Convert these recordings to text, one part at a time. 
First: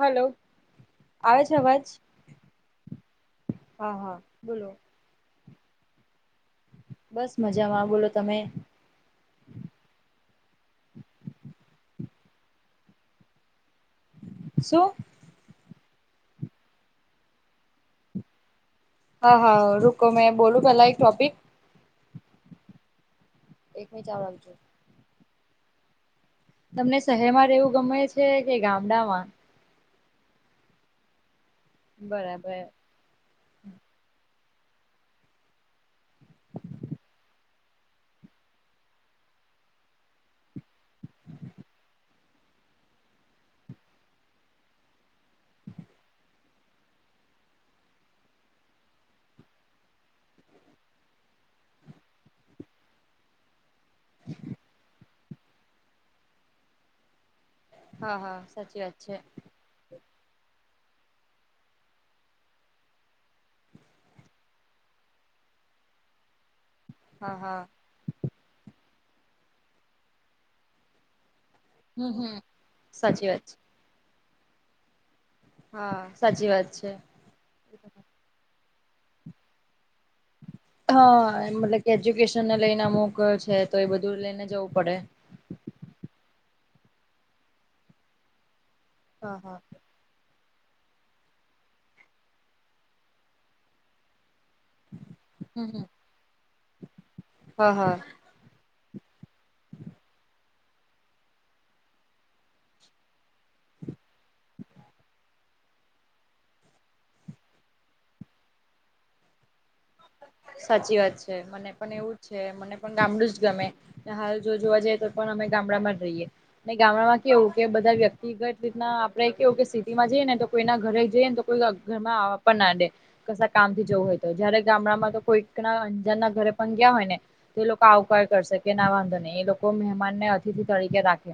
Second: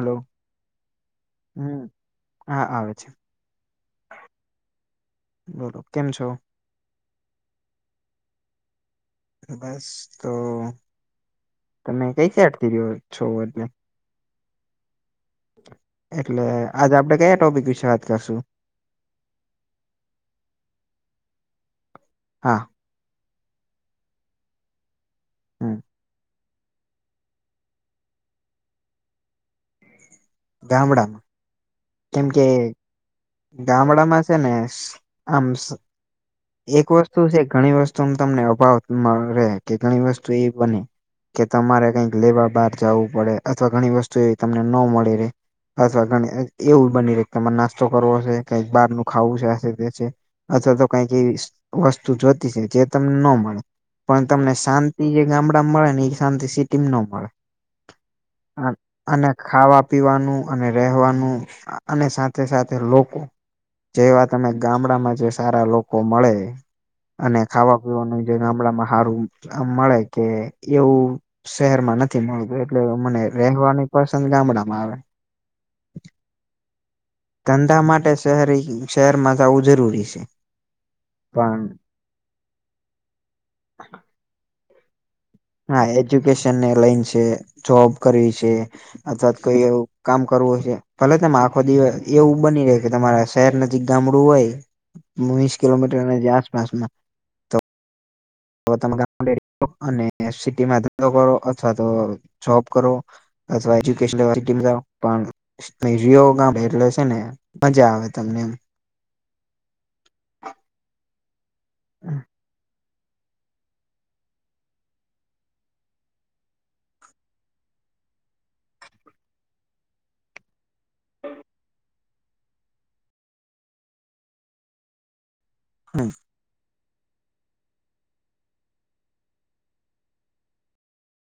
Hello. આવે છે અવાજ? હમ હા આવે છે હા, હા, બોલો. બોલો, કેમ છો? બસ મજામાં. બોલો તમે? બસ તો, તમે કઈ સાઇડ થી રહ્યો છો એટલે? શું? એટલે, આજ આપડે કયા ટોપિક વિશે વાત કરશું? હા હા. રૂકો. મેં બોલું પેલા એક ટોપિક? હા. એક મિનિટ ચાલુ રાખજો. હમ તમને શહેરમાં રહેવું ગમે છે, કે ગામડામાં? ગામડામાં. કેમ કે બરાબર ગામડામાં છે ને, આમ એક વસ્તુ છે ઘણી વસ્તુમ તમને અભાવ રહે. કે ઘણી વસ્તુ એવી બને કે તમારે કંઈક લેવા બહાર જવું પડે, અથવા ઘણી વસ્તુ એવી તમને નો મળી રહે. અથવા ઘણી એવું બની રહે, તમારે નાસ્તો કરવો હશે કઇક બહારનું ખાવું છે. આ છે, તે છે. અથવા તો કંઈક એવી વસ્તુ જોતી છે, જે તમને નો મળે. પણ તમને શાંતિ જે ગામડામાં મળે ને, ઈ શાંતિ સિટીમ નો મળે. હા હા આ- સાચી વાત છે. અને ખાવા પીવાનું, અને રહેવાનું અને સાથે સાથે લોકો જેવા તમે, ગામડામાં જે સારા લોકો મળે હા અને હા ખાવા પીવાનું જે ગામડામાં હારું આ મળે, કે એવું શહેરમાં હમ નથી હમ મળતું. એટલે મને સાચી વાત છે રહેવાની પસંદ ગામડામાં આવે. હા, સાચી વાત છે. ધંધા માટે શહેરી, શહેરમાં જાવું જરૂરી છે. હા, એ પણ મતલબ કે એજ્યુકેશનને લઈને અમુક છે, તો એ બધું લઈને જવું પડે. હા એજ્યુકેશનને લઈને છે, જોબ કરવી છે, અથવા હા ત હા કોઈ એવું કામ કરવું હોય છે. ભલે તમે આખો દિવસ, એવું બની રહે કે તમારા શહેર નજીક ગામડું હોય વીસ હમ હમ કિલોમીટરની જ્યાં આસપાસમાં હા હા. તો તમે ગામડે રહો, અને સિટીમાં ધંધો કરો અથવા તો જોબ કરો. અથવા એજ્યુકેશ લેવા સીટીમ જાવ. પણ રયો ગામ એટલે છે ને મજા આવે તમને એમ. સાચી વાત મને પણ એવું છે મને પણ ગામડું જ ગમે ને હાલ જો જોવા જઈ તો પણ અમે ગામડામાં જ રહીએ. ને ગામડામાં કેવુ કે બધા વ્યક્તિગત રીતના આપડે કેવું કે સિટીમાં જઈએ તો કોઈના ઘરે જઈએ ને તો કોઇ ઘરમાં આવવા પણ ના દે કસા કામ થી જવું હોય તો જયારે ગામડામાં તો કોઈક ના હમ્મ અંજાન ના ઘરે પણ ગયા હોય ને તો એ લોકો આવકાર કરશે કે ના વાંધો નહી એ લોકો મહેમાનને અતિથિ તરીકે રાખે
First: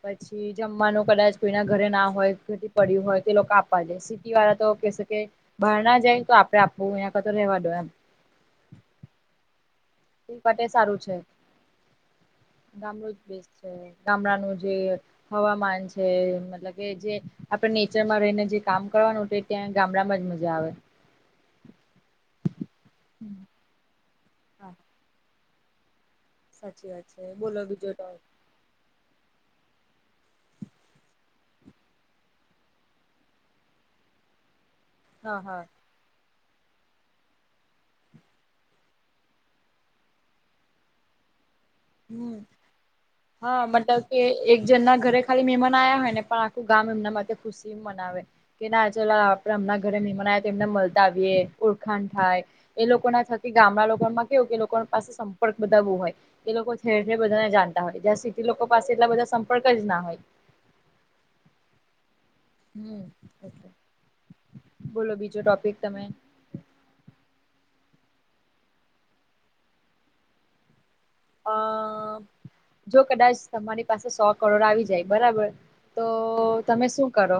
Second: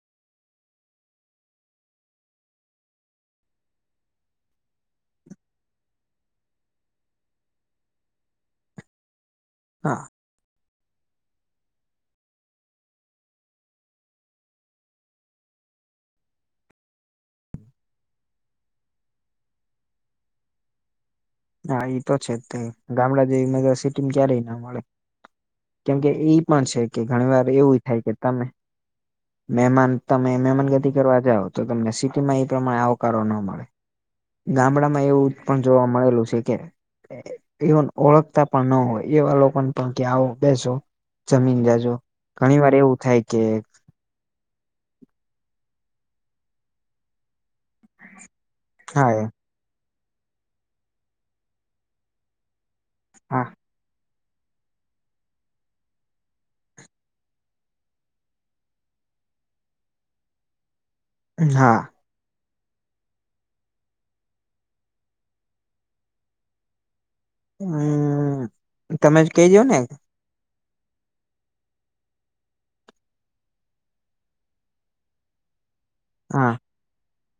પછી પછી જમવાનું કદાચ કોઈના ઘરે ના હોય ઘટી પડ્યું હોય તે લોકો આપવા દે સિટી વાળા તો કે શે કે બહાર ના જાય તો આપડે આપવું એના કરતા રેવાદો એમ હા ઈ માટે સારું છે ગામડું જ બેસ્ટ છે ગામડાનું જે હવામાન છે મતલબ કે જે આપડે નેચરમાં રહીને જે કામ કરવાનું તે ત્યાં ગામડામાં જ મજા આવે. હા ઈ તો છે જ તે ગામડા જેવી મજા સિટી ક્યારેય ના હા મળે કેમકે ઈ પણ છે સાચી કે વાત ઘણી વાર બોલો એવુંય બીજો થાય કે ટોપિક તમે [inaudible] મહેમાન તમે મહેમાન ગતિ કરવા જાવ તો તમને સિટીમાં એ પ્રમાણે આવકારો ન મળે ગામડા માં એવું હા પણ હા જોવા મળેલું છે કે એ એવન ઓળખતા પણ ન હોય એવા લોકોને પણ કે આવો બેસો જમીન જાજો હમ ધણી વાર એવુ થાય કે હા મતલબ કે એક જન ના ઘરે ખાલી મહેમાન આયા હોય ને પણ આખું ગામ એમના માટે ખુશી મનાવે કે ના ચલો હા આપડે એમના ઘરે મહેમાન તો એમને મળતા આવીએે ઓળખાણ થાય એ લોકો એ લોકો ના હા થકી ગામડા લોકોમાં કેવું કે લોકો પાસે સંપર્ક બધા બૌવ હોય. એ લોકો ઠેર ઠેર બધાને જાણતા હોય જ્યાં સીટી લોકો પાસે એટલા બધા સંપર્ક જ ના હોય. હા. હમ એટલે બોલો બીજો ટોપિક તમે અમમ તમે જ કઈ દયો ને. અઅ જો કદાચ તમારી પાસે સો કરોડ આવી જાય બરાબર તો હા તમે શું કરો.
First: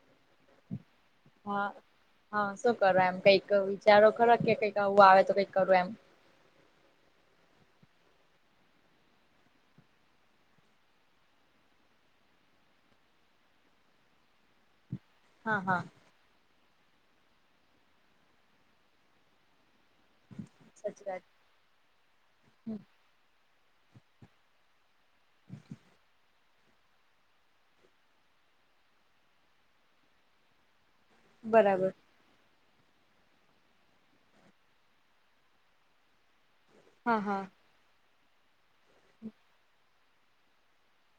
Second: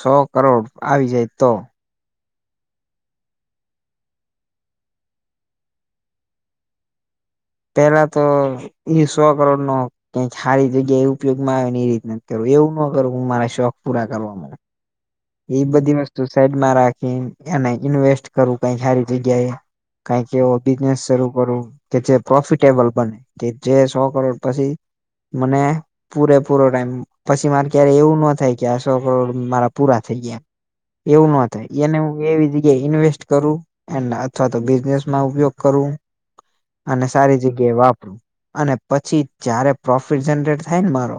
સો કરોડ આવી જાય હ તો હ શું કરો એમ કંઈક વિચારો ખરા કે કંઈક આવું આવે તો કંઈક કરું એમ પેલા તો ઈ સો કરોડ નો કાઈક હારી જગ્યાએ ઉપયોગ માં આવે ને એ રીત ના કરું એવું ન કરવું હું મારા શોખ પૂરા કરવા મા હા ઈ હા બધી વસ્તુ સાઈડમાં રાખીન એને ઈન્વેસ્ટ કરવું કઈ હારી જગ્યા એ કાઈક એવો સાચી બિઝનેસ વાત શરૂ કરુ કે જે પ્રોફિટેબલ બને કે જે સો કરોડ પછી મને પૂરે પૂરો ટાઈમ પછી મારે ક્યારેય એવું નો થાય કે આ સો કરોડ મારા પૂરા થઈ ગયા એવું નો થાય બરાબર એને હુ એવી જગ્યાએ ઇન્વેસ્ટ કરું એને અથવા તો બિઝનેસમાં ઉપયોગ કરુ અને હા સારી હા જગ્યાએ વાપરું અને પછી જયારે પ્રોફિટ જનરેટ ને મારો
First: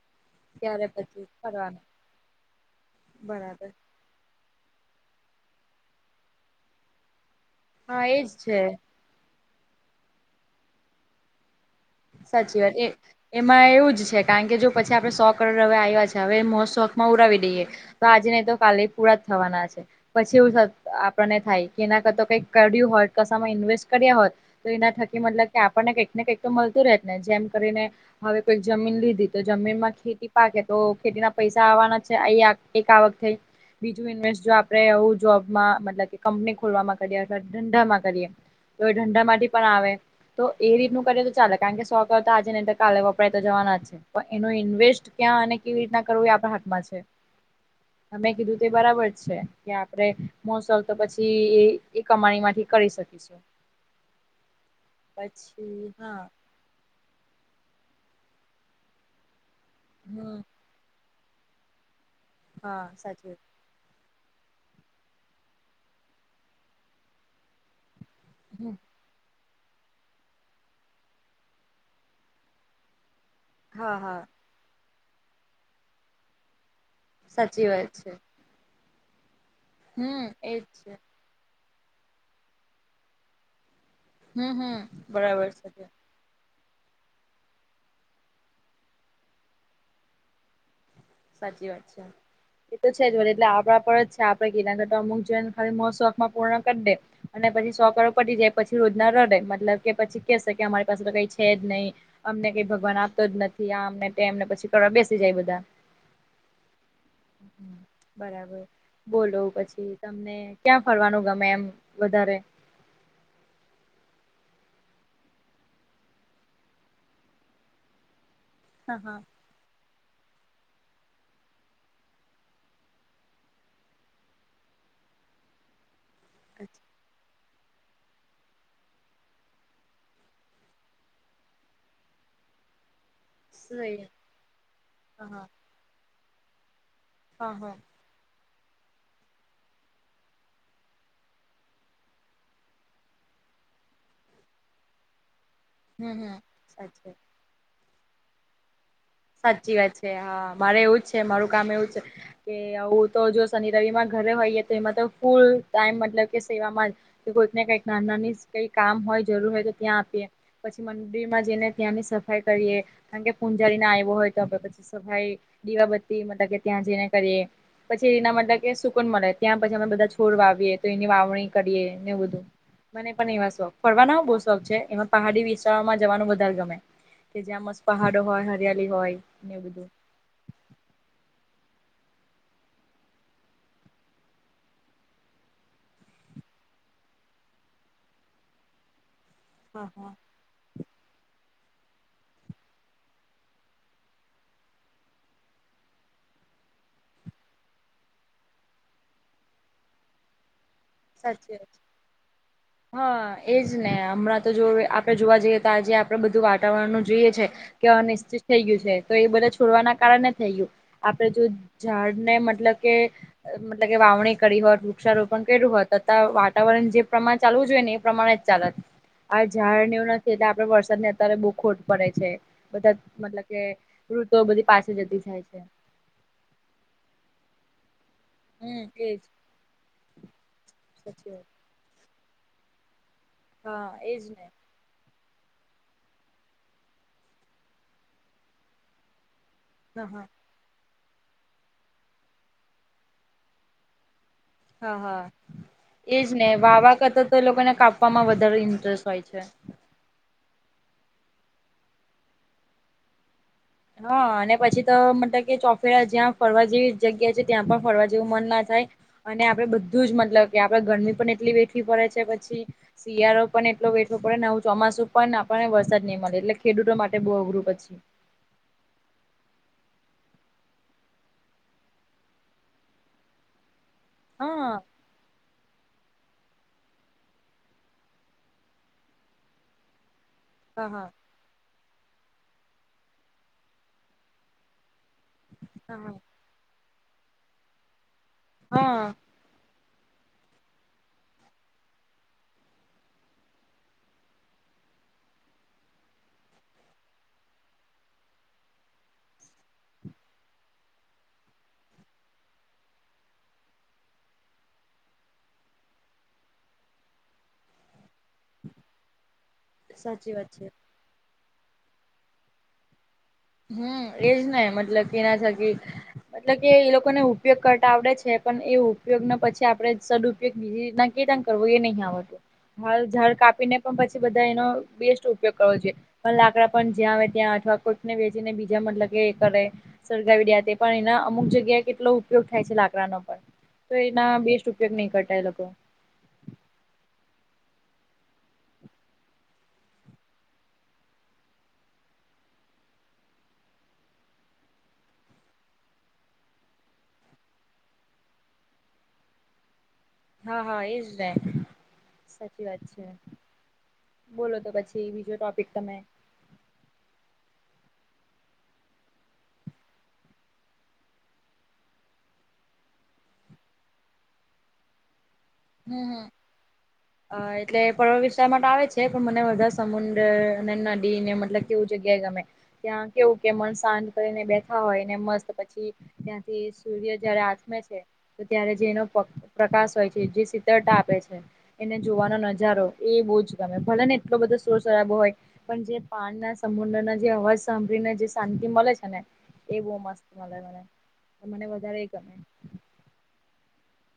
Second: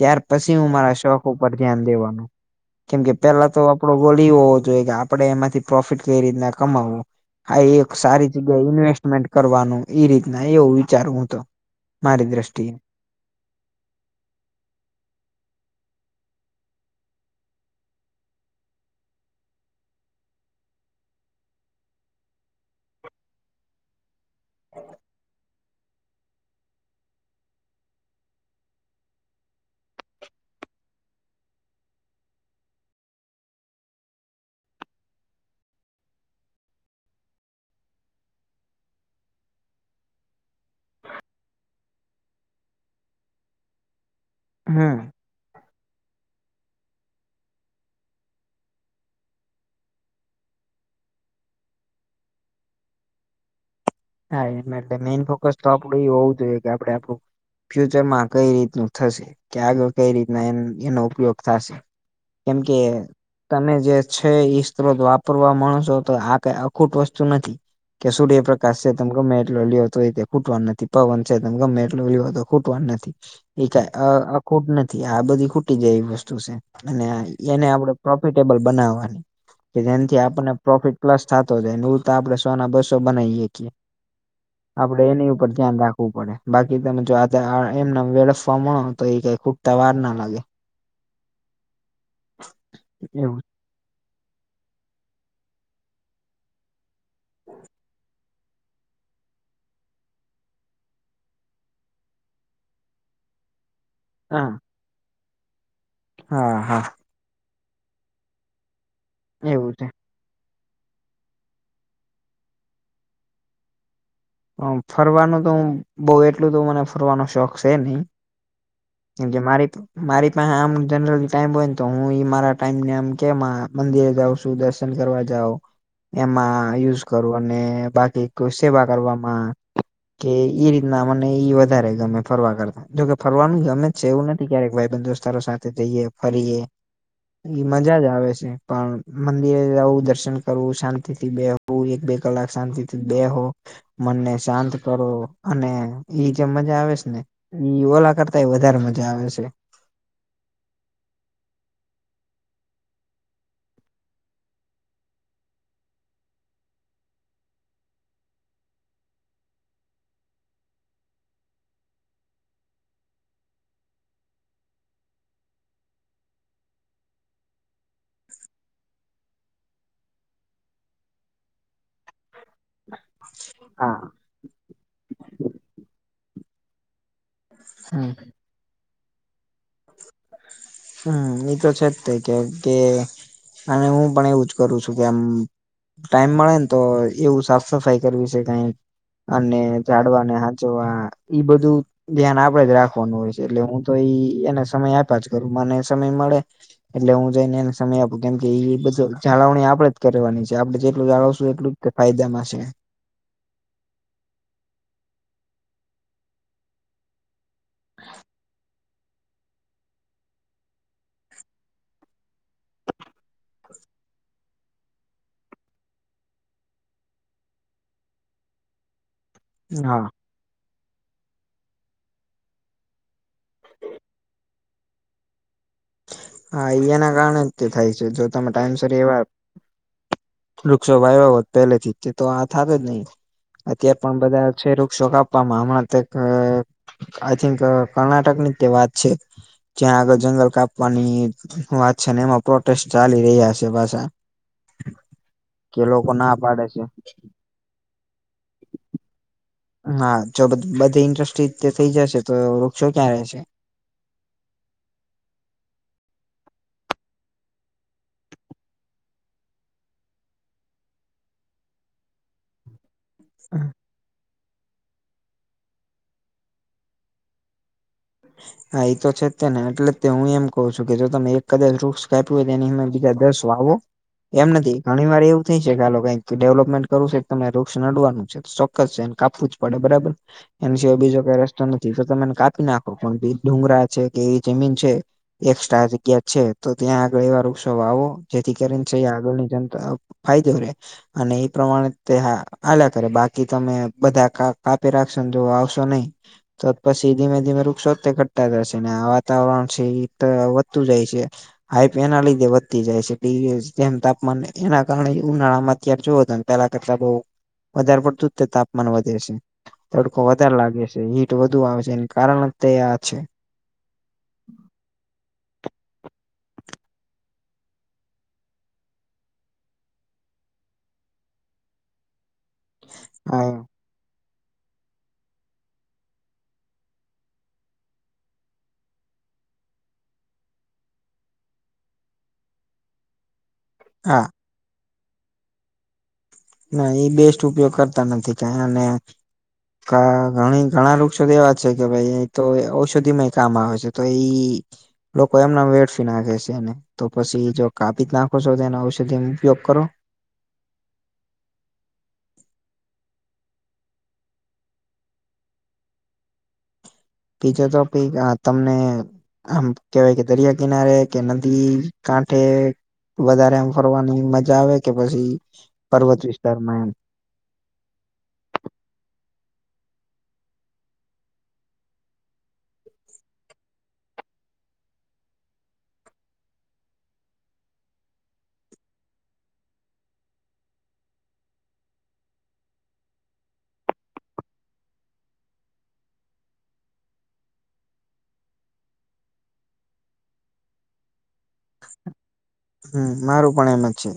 ત્યાર પછી હું ત્યારે મારા પછી શોખ ઉપર કરવાનું ધ્યાન દેવાનું કેમ કે પેલા તો બરાબર આપડો ગોલ ઈ હોવો જોઈએ કે આપડે એમાંથી પ્રોફિટ કઈ રીતના કમાવો. આ એક હા એજ સારી છે જગ્યાએ ઈન્વેસ્ટમેન્ટ કરવાનું ઈ રીતના એવું વિચારું હુ તો. મારી સાચી દ્રષ્ટિએ વાત એ એમાં એવું જ છે કારણ કે જો પછી આપડણે સો કરોડ હવે આવ્યા છે હવે મો શોખમાં ઉરાવી દઈએ તો આજે નહી તો કાલે પૂરા જ થવાના છે. પછી એવું થ આપણને થાય કે એના કરતો કઈક કર્યું હોત કસામાં ઇન્વેસ્ટ કર્યા હોત તો એના થકી મતલબ કે આપણને કંઈક ને કંઈક તો મળતું રહેત ને જેમ કરીને હવે કોઈક જમીન લીધી તો જમીનમાં ખેતી પાકે તો ખેતીના પૈસા આવવાના છે આ એક આવક થઈ. બીજું ઇન્વેસ્ટ જો આપડે એવુ જોબમાં મતલબ કે કંપની ખોલવામાં કરીએ અથવા ધંધામાં કરીએ. તો એ ઠંડા માંથી પણ આવે તો એ રીતનું કરે ચાલે કારણ કે સો તો આજે ને તો કાલે તો જવાના જ છે એનું હમ ઇન્વેસ્ટ ક્યાં ને કેવી રીતના એ આપણા હાથમાં છે. મેં કીધું તે બરાબર છે કે આપણેે મોસલ તો પછી એ એ કમાણી માંથી કરી શકીશું. [inaudible] હા એ એટલે મેઈન ફોકસ તો પછી આપડું એ હા હોવ જોઈએ કે આપડે આપડું ફ્યુચરમાં કઈ રીતનું થશે કે આગળ કઈ હમ રીતના એનો ઉપયોગ થાશે. કેમ કે હા સાચી તમે જે છે ઈ સ્ત્રોત વાપરવા માણશો તો આ કઈ અખૂટ વસ્તુ નથી કે સુ વાત આકાશ છે તમે ગમે એટલો લ તો એ ખૂટવાનું નથી પવન છે તમે ગમે એટલો લ્યો તો ખૂટવાનું નથી. એ ક હા હા અખૂટ નથી આ બધી ખૂટી જાય એવી વસ્તુ છે અને એને સાચી આપડે વાત છે પ્રોફિટ ટેબલ બનાવાની કે જેથી હમ આપણને એજ છે પ્રોફિટ પ્લસ થાતો જાય નેવું તો આપડે સો ના બસો બનાવીએ શકિએ. હમ હમ આપડે એની બરાબર ઉપર ધ્યાન છે રાખવું પડે. બાકી તમે જો આ એમને વેળફવા મળો તો એ કઈ ખૂટતા વાર ના લાગે. સાચી વાત છે, એ તો છે જ એવું એટલે આપણા પર જ આપે કી અમુક જેમ થાય એમ શોકમાં પૂર્ણ કરી દે અને પછી સો કરો પતી જાય પછી રોજ ના રડે મતલબ કે પછી કે છે કે અમારી પાસે તો કઈ છે જ નહીં. અમને કઈ ભગવાન આપતો જ નથી, આમને ને તેમ હા પછી કરવા બેસી જાય બધા. હા, હા. બરાબર, બોલો એવું છે. પછી તમને ક્યાં ફરવાનું ગમે એમ વધારે? અ ફરવાનું તો બઉ એટલું તો મને ફરવાનો શોખ છે નહી. હા, હા. કેમ કે મારી તો મારી પાસે આમ જનરલ ટાઈમ હોય ને તો હું મારા ટાઈમ ને આમ કેમ મંદિરે જાઉં છું, દસ કરવા જાવ એમાં હા યુઝ કરો અને બાકી કો સેવા કરવામ માં કે ઇ રીતના મને ઈ વધારે ગમે ફરવા કરતા. જોકે ફરવાનું ગમે છે, એવું નથી ક્યારેક ભાઈ બંધ દોસ્તારો હા સાથે જઈએ, ફરીએ. હા એ હા મજા જ આવે છે. પણ મંદિરે જવું, દર્શન કરવું, શાંતિથી બેહવું, એક બે કલાક શાંતિથી બેહો. મનને શાંત કરો અને હમ હમ જેમ મજા આવે છે સાચી ને ઓલા કરતા એ વધારે મજા આવે છે. સાચી વાત છે, હા મારે એવું જ છે, મારું કામ એવું છે. કે આવું તો જો શનિ રવિમાં ઘરે હોઈએ તો એમાં તો ફૂલ ટાઈમ મતલબ કે સેવામાં કોઈક ને કંઈક ના નાની કઈ કામ હોય જરૂર હોય તો ત્યાં આપીએ. પછી મંદિરમાં જઈને ત્યાંની સફાઈ કરીએ કારણ કે પૂંજારી ના આવ હોય તો આપ પછી સફાઈ, દીવાબત્તી મતલબ કે ત્યાં જઈને કરીએ. પછી એના મતલબ કે સુકુન મળે, ત્યાં પછી અમે બધા છોડ વાવીએ તો એની વાવણી કરીએ ને એ બધું. મને પણ એવા શોખ. હા ફરવાના હો બો શોખ છે, એમાં પહાડી વિસ્તારોમાં જવાનું વધારે ગમે. કે જ્યાં મસ્ત હમ પહાડો હોય, હરિયાલી હોય ને એવુ બધુ. હા ની તો છે જ તે કેમ કે અને હું પણ એવું જ કરું છું કે આમ ટાઈમ મળે ને તો એવું સાફ સફાઈ કરવી છે કાંઈ. અને હા હા ઝાડવાને હાચવવા, ઈ બધું ધ્યાન આપડે જ રાખવાનું હોય છે. એટલે હું તો ઈ એને સમય આપ્યા જ [unintelligible] સમય મળે. એટલે હું જઈને એને સમય આપું, કેમ કે ઈ બધું જાળવણી આપડે જ કરવાની છે. આપડે જે જેટલું જાણવશુ એટલું જ ફાયદામાં છે. હાં, એજ ને હમણાં તો જો આપણે જોવા જઈએ તો આજે આપણેે બધુ વાતાવરણનુ જોઈએ છે. કે અનિચ્છિત થઈ ગયું છે, તો એ બધા છોડવાના કારણે થઈ ગયું. આપડે જો ઝાડને મતલબ કે મતલબ કે વાવણી કરી હોત, વૃક્ષારોપણ કર્યું હોત, તો વાતાવરણ જે પ્રમાણ ચાલવું જોઈએ ને એ પ્રમાણે જ ચાાલત, આ ઝાડને હા એવુ એટલે આપડે વરસાદની અત્યારે બહુ ખોટ પડે છે. બધા મતલબ કે ઋતુઓ બધી પાસી જતી જાય છે. હા, ઈ એના કારણે જ તે થાય છે જો તમે હમ ટાઈમસર એજ એવા વૃક્ષો વાયવા સાચી હોત, વાત પહેલેથી. તે તો આ થાતે જ નહી, હા અત્યાર પણ એજ ને બધા છે વૃક્ષો કાપ મારા મામા તે ક આઈ થિંક કર્ણાટક ની જ તે વાત છે. હ જ્યાં આગળ હા જંગલ કાપવાની વાત છે ને એમાં પ્રોટેસ્ટ ચાલી રહ્યા છે પાસા. હા-હા એજ ને પાડે છે વાવવા કરતા તો એ લોકોને કાપવામાં વધારે ઇન્ટરેસ્ટ હોય છે. હા, જો બધી ઇન્ડસ્ટ્રી થઈ જશે તો વૃક્ષો ક્યાં રહેશે. હા, ને પછી તો મતલબ કે ચોફેરા જ્યાં ફરવા જેવી જગ્યા છે, ત્યાં પણ ફરવા જેવું મન ના થાય. અને આપડે બધું જ મતલબ કે આપડે ગરમી પણ એટલી વેઠવી પડે છે પછી. શિયાળો પણ એટલો વે ઠવો પડેને આવ ચોમાસું પણ આપણને વરસાદ નહીં મળે, એટલે ખેડૂતો માટે બહુ અઘરું પછી. હા, એ તો છે જ તે ને એટલે તો હું એમ કઉ છું કે જો તમે એક કદાચ વૃક્ષ કાપ્યું હોય તો એની હામે બીજા દસ વાવો. એમ હા નથી ઘણી વાર એવું થઈ છે આલો કંઈ કે ડેવલપમેન્ટ કરવું છે કે તમે વૃક્ષ નડવાનું છે. ચોક્કસ છે એને કાપવું જ પડે બરાબર. એની હા સિવાય હા બીજો કઈ રસ્તો નથી. તો તમે એને કાપી નાખો પણ ડુંગરા છે કે એ જમીન છે. એક્સ્ટ્રા હા જગ્યા છે તો ત્યાં આગળ એવા વૃક્ષો વાવો. જેથી કરીને છે હા આગળની જનતા ફાયદો રે. અને એ પ્રમાણે તે હાલા કરે, બાકી તમે બધા કાપે રાખશો ને જો વાવશો નહી. તો પસી ધીમે -ધીમે રુ વૃક્ષો તે ઘટતા જશે ને આ વાતાવરણ છે એ વધતું જાય છે. હાઈપ એના લીધે વધતી જાય છે. કે ઈ જેમ તાપમાન એના કારણે ઉનાળા માં અત્યાર જુઓ તમે. પેલા કરતા બઉ વધારે પડતું જ તે તાપમાન વધે છે. તડકો સાચી વાત વધારે લાગે છે, હીટ વધુ આવે છે, એનુ કારણ જ તે આ છે. હમ્મ, એજને મતલબ એના થકી મતલબ કે એ લોકોને ઉપયોગ કરતા આવડે છે, પણ એ ઉપયોગ ના પછી આપણેે સદ ઉપયોગ કેવી રીતના કેદાન કરવો, એ નહી આવડતું. હાલ ઝાડ હા કાપીને પણ પછી બધા એનો બેસ્ટ ઉપયોગ કરવો જોઈએ. પણ લાકડા પણ જ્યાં આવે ત્યાં અથવા કોઈ ને વેચી ને બીજા મતલબ કે કરે. સળગાવીડ્યા તે પણ એના અમુક જગ્યાએ કેટલો ઉપયોગ થાય છે લાકડાનો પણ. તો હા એના બેસ્ટ ઉપયોગ નહી કરતા એ લોકો. ના એ બેસ્ટ ઉપયોગ કરતા નથી કઈ અને ક ઘણી ઘણા વૃક્ષો તો એવા છે કે ભાઈ તો ઔષધિ માય કામ આવે છે તો ઈ લોકો એમના વેડફી નાખે છે એને. તો પછી જો કાપી જ નાખો છો તેનો ઔષધિ ઉપયોગ કરો. હા હા એજ ને, સાચી વાત છે. બોલો તો પછી બીજો ટોપિક તમે. બીજો ટોપિક આ તમને આમ કેહેવાય કે દરિયા કિનારે કે નદી કાંઠે વધારે એમ ફરવાની મજા આવે કે પછી હમ પર્વત હમ. વિસ્તારમાં એમ. અ એટલે પર્વત વિસ્તારમાં તો આવે છે પણ મને બધા સમુદ્ર અને નદી ને મતલબ તેવું જગ્યાએ ગમે, ત્યાં કેવું કે મન શાંત કરીને બેઠા હોય ને મસ્ત પછી ત્યાંથી સૂર્ય જયારે આથમે છે તો ત્યારે જેનો પ્રકાશ હોય છે જે શીતળતા આપે છે એને જોવાનો નજારો એ બહુ જ ગમે ભલે ને એટલો બધો શોર શરાબો હોય. પણ જે પાન ના સમુદ્ર ના જે અવાજ સાંભળીને જે શાંતિ મલે છે ને. એ બહ મસ્ત મલે મને, મને વધારે એ ગમે. હમ્મ મારું પણ એમ જ છે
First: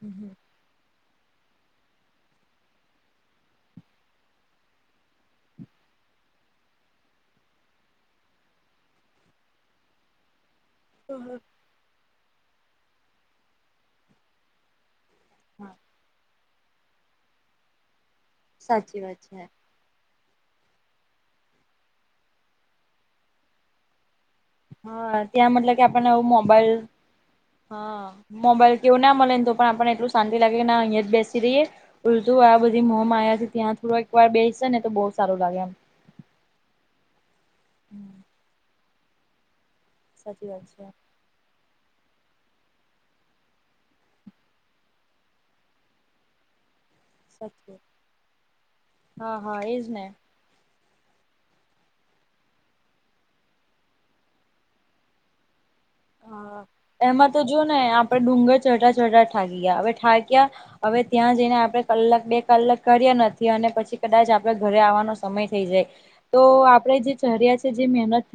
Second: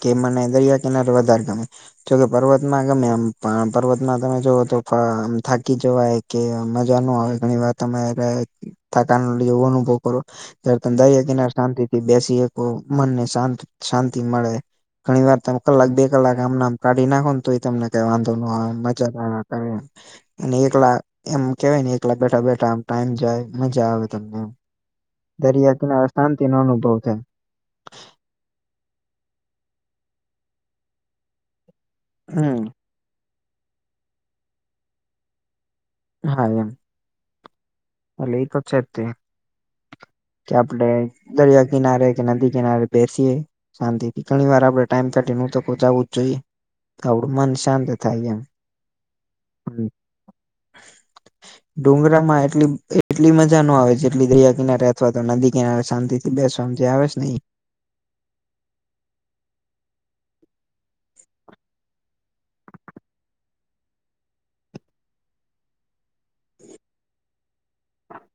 કે હમ મને દરિયા કિનારે વધારે ગમે. જોકે પર્વતમાં ગમે આમ પર્વતમાં તમે જોઓ તો આમ થાકી જવાય. કે મજા ન આવે ઘણી વાર તમે થકાન [unintelligible] અનુભવ કરો. [unintelligible] દરિયા કિનારે શાંતિથી બેસી હકો મનને શાંત શાંતિ મળે. ઘણી વાર તમે હા કલાક બે કલાક આમના આમ કાઢી નાખો ને તોય તમને કઈ વાંધો ન આવે સાચી મજા વાત ના છે આવે. અને એક લાખ એમ કેવાય ને એક લાખ બેઠા બેઠા ટાઈમ જાય મજા આવે તમને. હા ત્યાં દરિયા મતલબ કે કિનારે આપણને શાંતિનો મોબાઈલ અનુભવ થાય હા મોબાઈલ કેવું ના મળે ને તો પણ આપણને એટલું શાંતિ લાગે કે ના અહિયાં જ બેસી રહીએ. ઉલતું આ હમ બધી મોહ છે ત્યાં થોડુંક વાર બેસે ને તો બહુ સારું લાગે એમ. હા એમ. હા એટલે એ તો છે, સાચી કે વાત આપડે છે દરિયા કિનારે કે નદી કિનારે બેસીએ શાંતિથી ઘણી વાર આપડે ટાઈમ કાઢીને તો જવું જ જોઈએ. આપડું મન સાચી શાંત થાય એમ. હા હા એજ ને ડુંગરામાં એટલી એટલી મજા ન આવે જેટલી દરિયા કિનારે અથવા તો નદી શાંતિથી હા બેસવા જે આવે છે ને એમાં ઈ. તો જો ને આપડે ડુંગર ચઢતા ચઢતા ઠાકી ગયા હવે ઠાક્યા હવે ત્યાં જઈને આપણે કલાક બે કલાક કર્યા નથી અને પછી કદાચ આપડે ઘરે આવવાનો સમય થઇ જાય તો આપણેે જે ચર્યા છે જે મહેનત થઈ